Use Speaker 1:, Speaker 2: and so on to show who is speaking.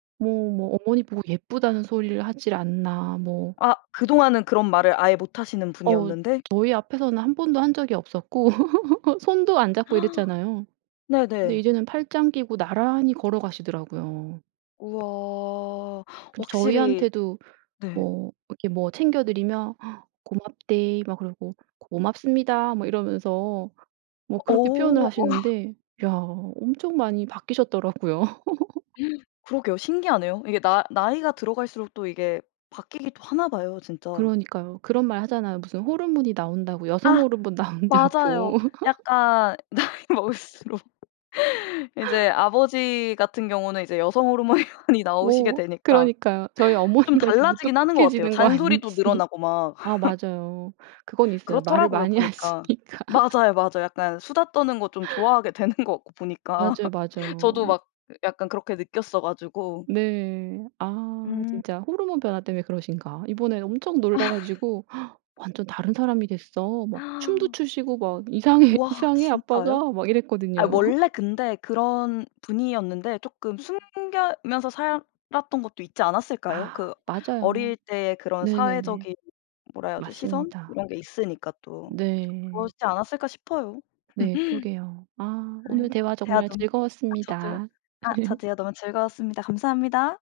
Speaker 1: 뭐 뭐 어머니 보고 예쁘다는 소리를 하지를 않나 뭐
Speaker 2: 아 그동안은 그런 말을 아예 못 하시는
Speaker 1: 어
Speaker 2: 분이었는데?
Speaker 1: 저희 앞에서는 1 번도 한 적이 없었고 손도 안 잡고 이랬잖아요. 근데
Speaker 2: 네네.
Speaker 1: 이제는 팔짱 끼고 나란히 걸어가시더라고요.
Speaker 2: 우와
Speaker 1: 근데
Speaker 2: 확실히
Speaker 1: 저희한테도
Speaker 2: 네.
Speaker 1: 뭐 이렇게 뭐 챙겨 드리면 "고맙데이." 막 그러고 "고맙습니다." 막 이러면서 뭐 그렇게 표현을
Speaker 2: 어.
Speaker 1: 하시는데 야 엄청 많이 바뀌셨더라고요.
Speaker 2: 그러게요. 신기하네요. 이게 나 나이가 들어갈수록 또 이게 바뀌기도 하나봐요 진짜.
Speaker 1: 그러니까요. 그런 말 하잖아요. 무슨 호르몬이 나온다고 여성
Speaker 2: 아
Speaker 1: 호르몬
Speaker 2: 맞아요.
Speaker 1: 나온다고.
Speaker 2: 약간 나이 먹을수록 이제 아버지 같은 경우는 이제 여성 호르몬이 많이 나오시게
Speaker 1: 어
Speaker 2: 되니까
Speaker 1: 그러니까요. 저희
Speaker 2: 좀
Speaker 1: 어머니가 지금
Speaker 2: 달라지긴 하는 것 같아요
Speaker 1: 무뚝뚝해지는 거
Speaker 2: 잔소리도
Speaker 1: 아닌지.
Speaker 2: 늘어나고 막.
Speaker 1: 아 맞아요. 그건 있어요. 말을
Speaker 2: 그렇더라고요
Speaker 1: 많이
Speaker 2: 보니까.
Speaker 1: 하시니까.
Speaker 2: 맞아요, 맞아요. 약간 수다 떠는 거 좀 좋아하게 되는 것 같고 보니까.
Speaker 1: 맞아요, 맞아요.
Speaker 2: 저도 막 약간 그렇게 느꼈어 가지고.
Speaker 1: 네. 아
Speaker 2: 음.
Speaker 1: 진짜 호르몬 변화 때문에 그러신가? 이번에 엄청 놀라 가지고 "완전 다른 사람이 됐어. 막 춤도 추시고 막 이상해,
Speaker 2: 와
Speaker 1: 이상해
Speaker 2: 진짜요?
Speaker 1: 아빠가." 막
Speaker 2: 아
Speaker 1: 이랬거든요.
Speaker 2: 원래 근데 그런 분이었는데 쪼끔 숨기면서 살았던 것도 있지 않았을까요?
Speaker 1: 아
Speaker 2: 그
Speaker 1: 맞아요.
Speaker 2: 어릴 때 그런
Speaker 1: 네네네.
Speaker 2: 사회적인 뭐라 해야죠 시선
Speaker 1: 맞습니다.
Speaker 2: 이런게 있으니까 또.
Speaker 1: 네.
Speaker 2: 그러시지 않았을까 싶어요.
Speaker 1: 네. 그러게요. 아 오늘
Speaker 2: 아이
Speaker 1: 대화
Speaker 2: 대화
Speaker 1: 정말
Speaker 2: 너무 저도요.
Speaker 1: 즐거웠습니다.
Speaker 2: 아 저도요. 너무 즐거웠습니다. 감사합니다.